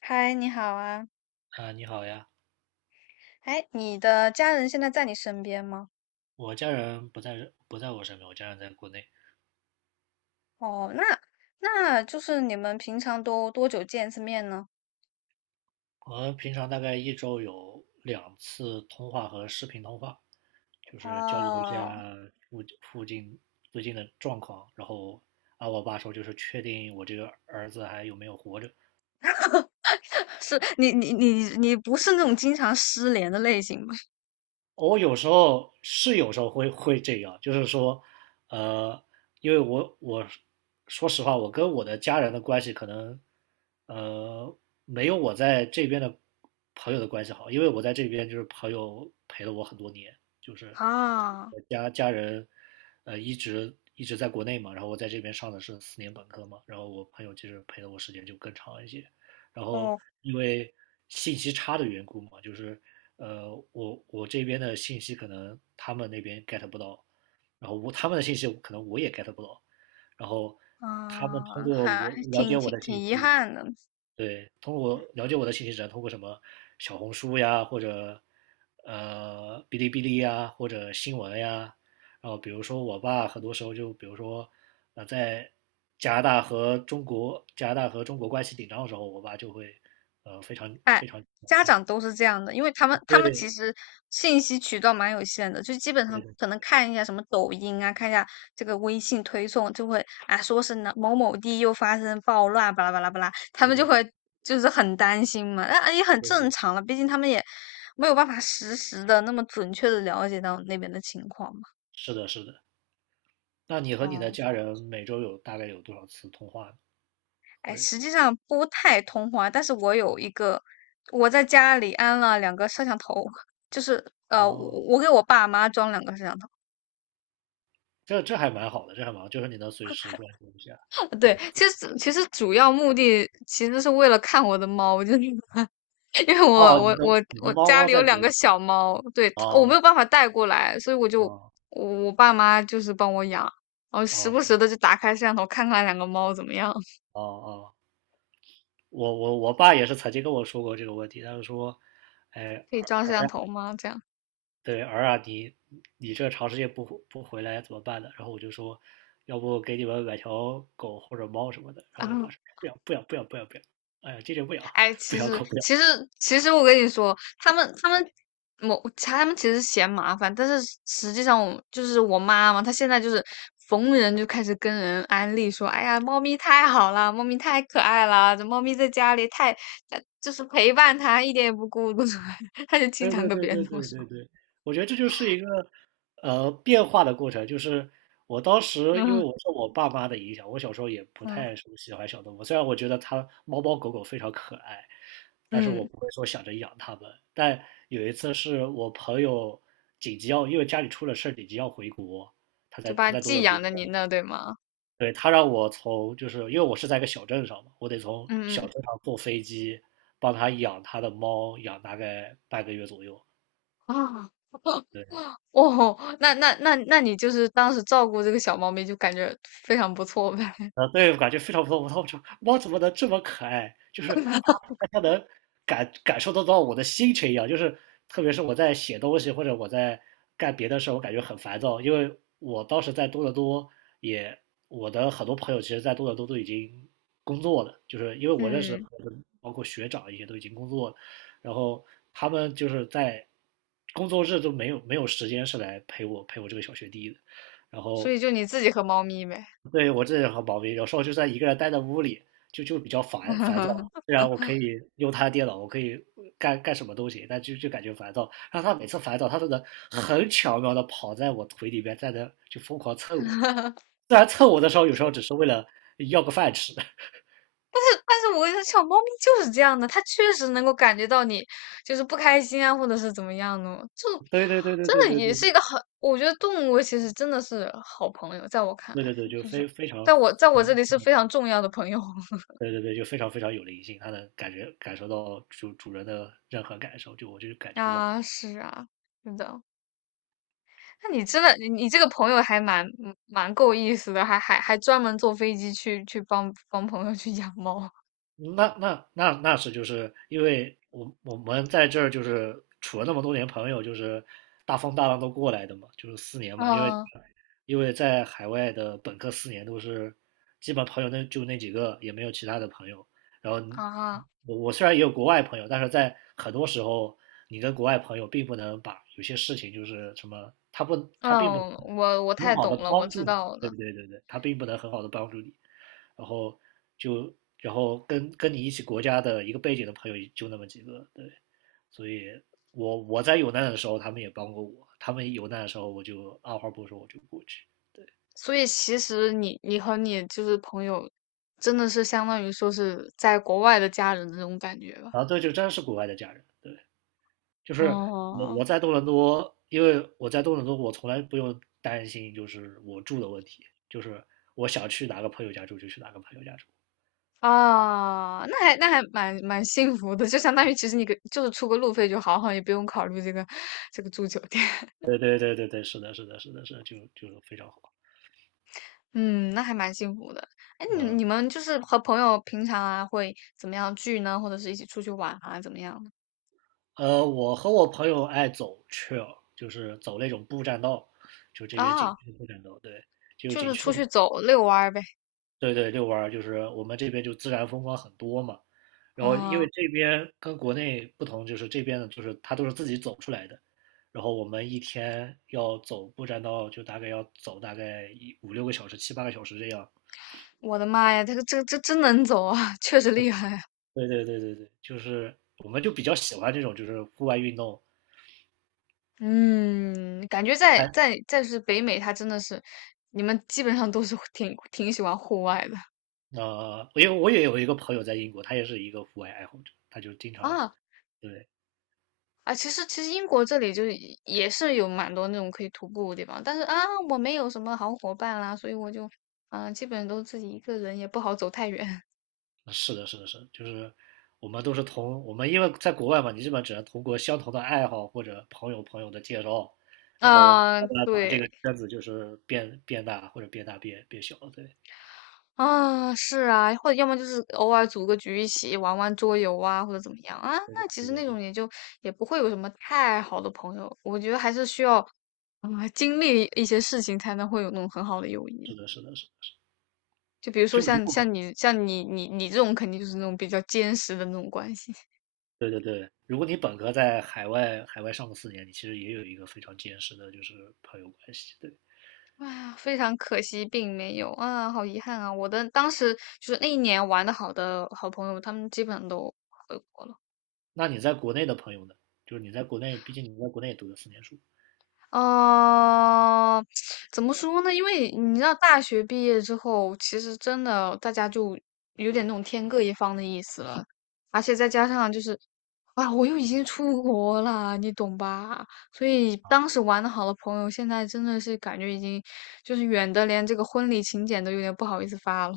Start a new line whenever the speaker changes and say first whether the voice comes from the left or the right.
left: 嗨，你好啊！
right: 啊，你好呀，
left: 哎，你的家人现在在你身边吗？
right: 我家人不在我身边，我家人在国内。
left: 哦，那那你们平常都多久见一次面呢？
right: 我们平常大概一周有2次通话和视频通话，就是交流一
left: 哦，
right: 下附近最近的状况。然后啊，我爸说就是确定我这个儿子还有没有活着。
left: 是你不是那种经常失联的类型吧？
right: 我有时候会这样，就是说，呃，因为我说实话，我跟我的家人的关系可能，呃，没有我在这边的朋友的关系好，因为我在这边就是朋友陪了我很多年，就是
left: 啊，
right: 我家人，一直在国内嘛，然后我在这边上的是四年本科嘛，然后我朋友其实陪了我时间就更长一些，然后
left: 哦，
right: 因为信息差的缘故嘛，就是我这边的信息可能他们那边 get 不到，然后我他们的信息可能我也 get 不到，然后他们通
left: 啊，
right: 过
left: 还
right: 我了解
left: 挺
right: 我
left: 挺
right: 的信
left: 挺遗
right: 息，
left: 憾的。
right: 对，通过了解我的信息只能通过什么小红书呀，或者哔哩哔哩呀，或者新闻呀，然后比如说我爸很多时候就比如说在加拿大和中国关系紧张的时候，我爸就会非常
left: 哎，
right: 非常
left: 家长都是这样的，因为他们其
right: 对
left: 实信息渠道蛮有限的，就基本
right: 对
left: 上
right: 对
left: 可能看一下什么抖音啊，看一下这个微信推送，就会啊说是哪某某地又发生暴乱，巴拉巴拉巴拉，他
right: 对
left: 们就
right: 对对
left: 会就是很担心嘛，那也很正
right: 对。
left: 常了，毕竟他们也没有办法实时的那么准确的了解到那边的情况嘛。
right: 是的，是的。那你和你
left: 哦，
right: 的家人每周有大概有多少次通话呢？
left: 哎，
right: 或者
left: 实际上不太通话，但是我有一个，我在家里安了两个摄像头，就是呃，我
right: 哦，
left: 我给我爸妈装两个摄像头。
right: 这还蛮好的，这还蛮好，就是你能随时关心一下。
left: 对，其实主要目的其实是为了看我的猫，就是 因为我
right: 哦，你
left: 我
right: 的
left: 我
right: 你的
left: 我
right: 猫
left: 家
right: 猫
left: 里有
right: 在
left: 两
right: 国
left: 个
right: 内。
left: 小猫，对，我没有
right: 哦
left: 办法带过来，所以
right: 哦
left: 我爸妈就是帮我养，然后时不时
right: 哦
left: 的就打开摄像头看看两个猫怎么样，
right: 哦哦，我爸也是曾经跟我说过这个问题，他就说，哎，
left: 可以装
right: 儿
left: 摄像头吗？这样
right: 对儿啊，你这长时间不回来怎么办呢？然后我就说，要不给你们买条狗或者猫什么的。然
left: 啊。
right: 后我爸 说，不要不要不要不要不要，哎呀，坚决不要，
left: 哎，
right: 不
left: 其
right: 要
left: 实
right: 狗不要。
left: 其实其实我跟你说，他们其实嫌麻烦，但是实际上我就是我妈嘛，她现在就是逢人就开始跟人安利说，哎呀，猫咪太好了，猫咪太可爱了，这猫咪在家里太就是陪伴它一点也不孤独，她就经
right: 对
left: 常
right: 对
left: 跟
right: 对
left: 别人
right: 对
left: 这么
right: 对
left: 说，
right: 对对，我觉得这就是一个变化的过程。就是我当时因为
left: 嗯
right: 我受我爸妈的影响，我小时候也不
left: 嗯
right: 太说喜欢小动物，虽然我觉得它猫猫狗狗非常可爱，但是我
left: 嗯，
right: 不会说想着养它们。但有一次是我朋友紧急要，因为家里出了事儿，紧急要回国，他
left: 就
right: 在
left: 把
right: 他在多
left: 寄
right: 伦多，
left: 养在您那，对吗？
right: 对，他让我从就是因为我是在一个小镇上嘛，我得从
left: 嗯
right: 小
left: 嗯，
right: 镇上坐飞机帮他养他的猫，养大概半个月左右。
left: 啊。
right: 对。
left: 哦，那你就是当时照顾这个小猫咪，就感觉非常不错呗。
right: 对，我感觉非常不错。我操，这猫怎么能这么可爱？就是它，它它能感受得到我的心情一样。就是特别是我在写东西或者我在干别的事儿，我感觉很烦躁，因为我当时在多伦多也，我的很多朋友其实，在多伦多都已经工作了，就是因为我认识的
left: 嗯，
right: 朋友们包括学长一些都已经工作了，然后他们就是在工作日都没有时间是来陪我这个小学弟的，然
left: 所
right: 后
left: 以就你自己和猫咪呗。
right: 对，我这人很毛病，有时候就算一个人待在屋里，就比较烦躁。虽然我可以用他的电脑，我可以干什么都行，但就感觉烦躁。然后他每次烦躁，他都能很巧妙的跑在我腿里边，在那就疯狂蹭我。虽然蹭我的时候，有时候只是为了要个饭吃。
left: 但是我跟你说，小猫咪就是这样的，它确实能够感觉到你就是不开心啊，或者是怎么样的哦，就
right: 对对对对
left: 真
right: 对
left: 的
right: 对对
left: 也是一
right: 对
left: 个很，我觉得动物其实真的是好朋友，在我看
right: 对
left: 来，
right: 对对，就
left: 就是
right: 非非
left: 在
right: 常
left: 我这里是非常重要的朋友
right: 对对对，就非常非常有灵性，他能感受到主人的任何感受，就我就感觉哇，
left: 啊，是啊，真的。那你真的，你你这个朋友还蛮嗯蛮够意思的，还专门坐飞机去去帮帮朋友去养猫
right: 那是就是因为我们在这儿就是处了那么多年朋友，就是大风大浪都过来的嘛，就是四年嘛，因为
left: 啊。
right: 因为在海外的本科四年都是基本朋友那就那几个，也没有其他的朋友。然后你
left: 啊。
right: 我我虽然也有国外朋友，但是在很多时候，你跟国外朋友并不能把有些事情就是什么，他并不
left: 嗯，
right: 能
left: 我
right: 很
left: 太
right: 好
left: 懂
right: 的
left: 了，我
right: 帮
left: 知
right: 助你，
left: 道
right: 对
left: 的。
right: 对对对，他并不能很好的帮助你。然后就然后跟你一起国家的一个背景的朋友就那么几个，对，所以我在有难的时候他们也帮过我，他们有难的时候我就二话不说我就过去，对，
left: 所以其实你你和你就是朋友，真的是相当于说是在国外的家人的这种感觉吧？
right: 然后这就真是国外的家人，对，就是我
left: 哦，
right: 我在多伦多，因为我在多伦多我从来不用担心就是我住的问题，就是我想去哪个朋友家住就去哪个朋友家住，
left: 啊，那还蛮蛮幸福的，就相当于其实你给就是出个路费就好，好像也不用考虑这个住酒店。
right: 对对对对对，是的是的是的是的，就非常好，
left: 嗯，那还蛮幸福的。哎，你
right: 嗯。
left: 你们就是和朋友平常啊会怎么样聚呢？或者是一起出去玩啊，怎么样的？
right: 我和我朋友爱走 trail，就是走那种步栈道，就这边景
left: 啊，
right: 区的步栈道，对，就
left: 就
right: 景
left: 是
right: 区
left: 出
right: 的，
left: 去走遛弯儿呗。
right: 对对，遛弯儿，就是我们这边就自然风光很多嘛。然后因为
left: 啊。
right: 这边跟国内不同，就是这边的就是它都是自己走出来的，然后我们一天要走步栈道，就大概要走大概一五六个小时、7、8个小时这样。
left: 我的妈呀，这个这真能走啊，确实厉害啊。
right: 对对对对对，就是我们就比较喜欢这种就是户外运动，
left: 嗯，感觉在是北美，它真的是你们基本上都是挺喜欢户外的
right: 因为我也有一个朋友在英国，他也是一个户外爱好者，他就经常
left: 啊。
right: 对，
left: 啊。其实英国这里就是也是有蛮多那种可以徒步的地方，但是啊，我没有什么好伙伴啦，所以我就基本都自己一个人，也不好走太远。
right: 是的，是的，是的就是我们都是同我们因为在国外嘛，你基本只能通过相同的爱好或者朋友的介绍，然后
left: 啊，
right: 慢慢把这
left: 对。
right: 个圈子就是变大或者变大变小，对，
left: 啊，是啊，或者要么就是偶尔组个局一起玩玩桌游啊，或者怎么样啊。
right: 对对
left: 那其
right: 对
left: 实
right: 对
left: 那
right: 对，
left: 种也就也不会有什么太好的朋友，我觉得还是需要经历一些事情才能会有那种很好的友谊。
right: 是的，是的，是的
left: 就比如说
right: 就是如
left: 像
right: 果
left: 像你像你你你这种肯定就是那种比较坚实的那种关系。
right: 对对对，如果你本科在海外上个四年，你其实也有一个非常坚实的就是朋友关系，对。
left: 哎呀，非常可惜，并没有啊，好遗憾啊！我的当时就是那一年玩的好的好朋友，他们基本上都回国了。
right: 那你在国内的朋友呢？就是你在国内，毕竟你在国内也读了四年书。
left: 呃，怎么说呢？因为你知道，大学毕业之后，其实真的大家就有点那种天各一方的意思了，而且再加上就是，啊，我又已经出国了，你懂吧？所以当时玩的好的朋友，现在真的是感觉已经就是远的，连这个婚礼请柬都有点不好意思发了。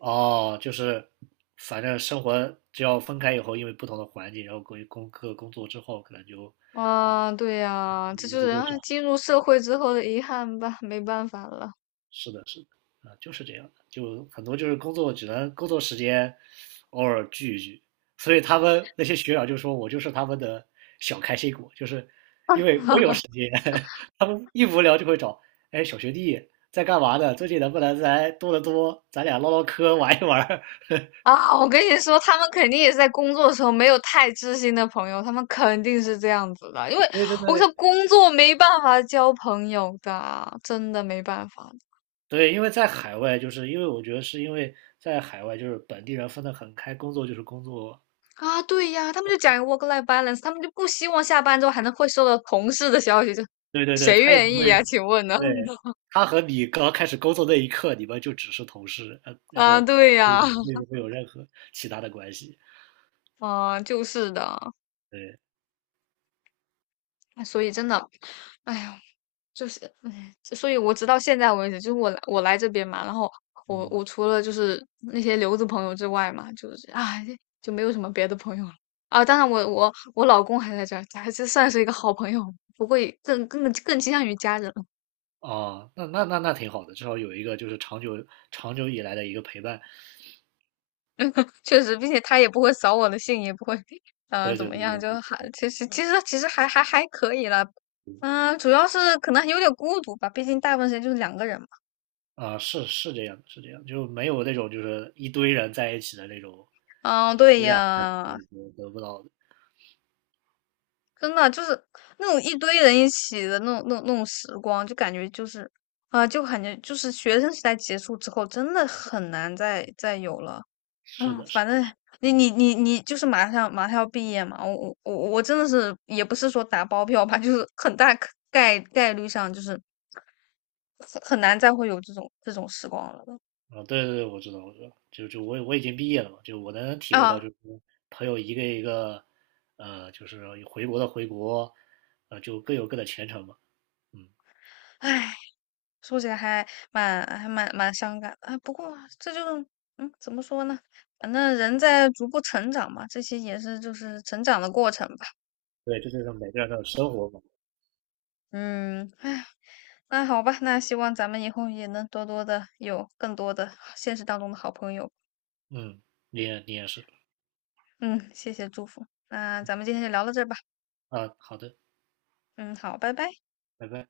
right: 哦，就是反正生活只要分开以后，因为不同的环境，然后各工作之后，可能就
left: 啊，对呀，这
right: 联
left: 就
right: 系
left: 是
right: 就
left: 啊
right: 少。
left: 进入社会之后的遗憾吧，没办法了。
right: 是的，是的，啊、就是这样的，就很多就是工作只能工作时间偶尔聚一聚，所以他们那些学长就说我就是他们的小开心果，就是因为我有时间，他们一无聊就会找，哎，小学弟在干嘛呢？最近能不能来多得多，咱俩唠唠嗑，玩一玩
left: 啊，我跟你说，他们肯定也是在工作的时候没有太知心的朋友，他们肯定是这样子的，因为
right: 对对
left: 我说
right: 对
left: 工作没办法交朋友的，真的没办法
right: 对，因为在海外，就是因为我觉得是因为在海外，就是本地人分得很开，工作就是工作，
left: 啊。对呀，他们就讲 work-life balance，他们就不希望下班之后还能会收到同事的消息，就
right: 对对对，
left: 谁
right: 他也
left: 愿
right: 不会
left: 意呀？请问呢？
right: 对，他和你刚开始工作那一刻，你们就只是同事，然
left: 啊，
right: 后
left: 对
right: 没
left: 呀，
right: 没有任何其他的关系。
left: 啊，就是的，
right: 对，
left: 哎所以真的，哎呀。就是，唉，所以我直到现在为止，就是我来这边嘛，然后我
right: 嗯，
left: 我除了就是那些留子朋友之外嘛，就是啊，就没有什么别的朋友了啊。当然我，我老公还在这儿，还是算是一个好朋友，不过也更倾向于家人了。
right: 哦，那挺好的，至少有一个就是长久以来的一个陪伴。
left: 确实，并且他也不会扫我的兴，也不会
right: 对
left: 怎
right: 对
left: 么
right: 对
left: 样，
right: 对
left: 就
right: 对，
left: 还其实还可以啦。嗯，主要是可能有点孤独吧，毕竟大部分时间就是两个人嘛。
right: 啊，是这样的是这样，就没有那种就是一堆人在一起的那种
left: 嗯，对
right: 有点儿对
left: 呀，
right: 对得不到的。
left: 真的就是那种一堆人一起的那种时光，就感觉就是啊，就感觉就是学生时代结束之后，真的很难再有了
right: 是
left: 啊。
right: 的，是。
left: 反正你就是马上要毕业嘛，我真的是也不是说打包票吧，就是很大可概率上就是很难再会有这种时光了
right: 啊，对对对，我知道，我知道，就我已经毕业了嘛，就我能体会到，
left: 啊，
right: 就是朋友一个一个，就是回国的回国，就各有各的前程嘛，嗯，
left: 唉。说起来还蛮伤感的啊。不过这就嗯，怎么说呢？反正人在逐步成长嘛，这些也是就是成长的过程吧。
right: 对，这就是每个人的生活嘛，
left: 嗯，哎，那好吧，那希望咱们以后也能多多的有更多的现实当中的好朋友。
right: 嗯，你也是
left: 嗯，谢谢祝福。那咱们今天就聊到这儿吧。
right: 啊，好的，
left: 嗯，好，拜拜。
right: 拜拜。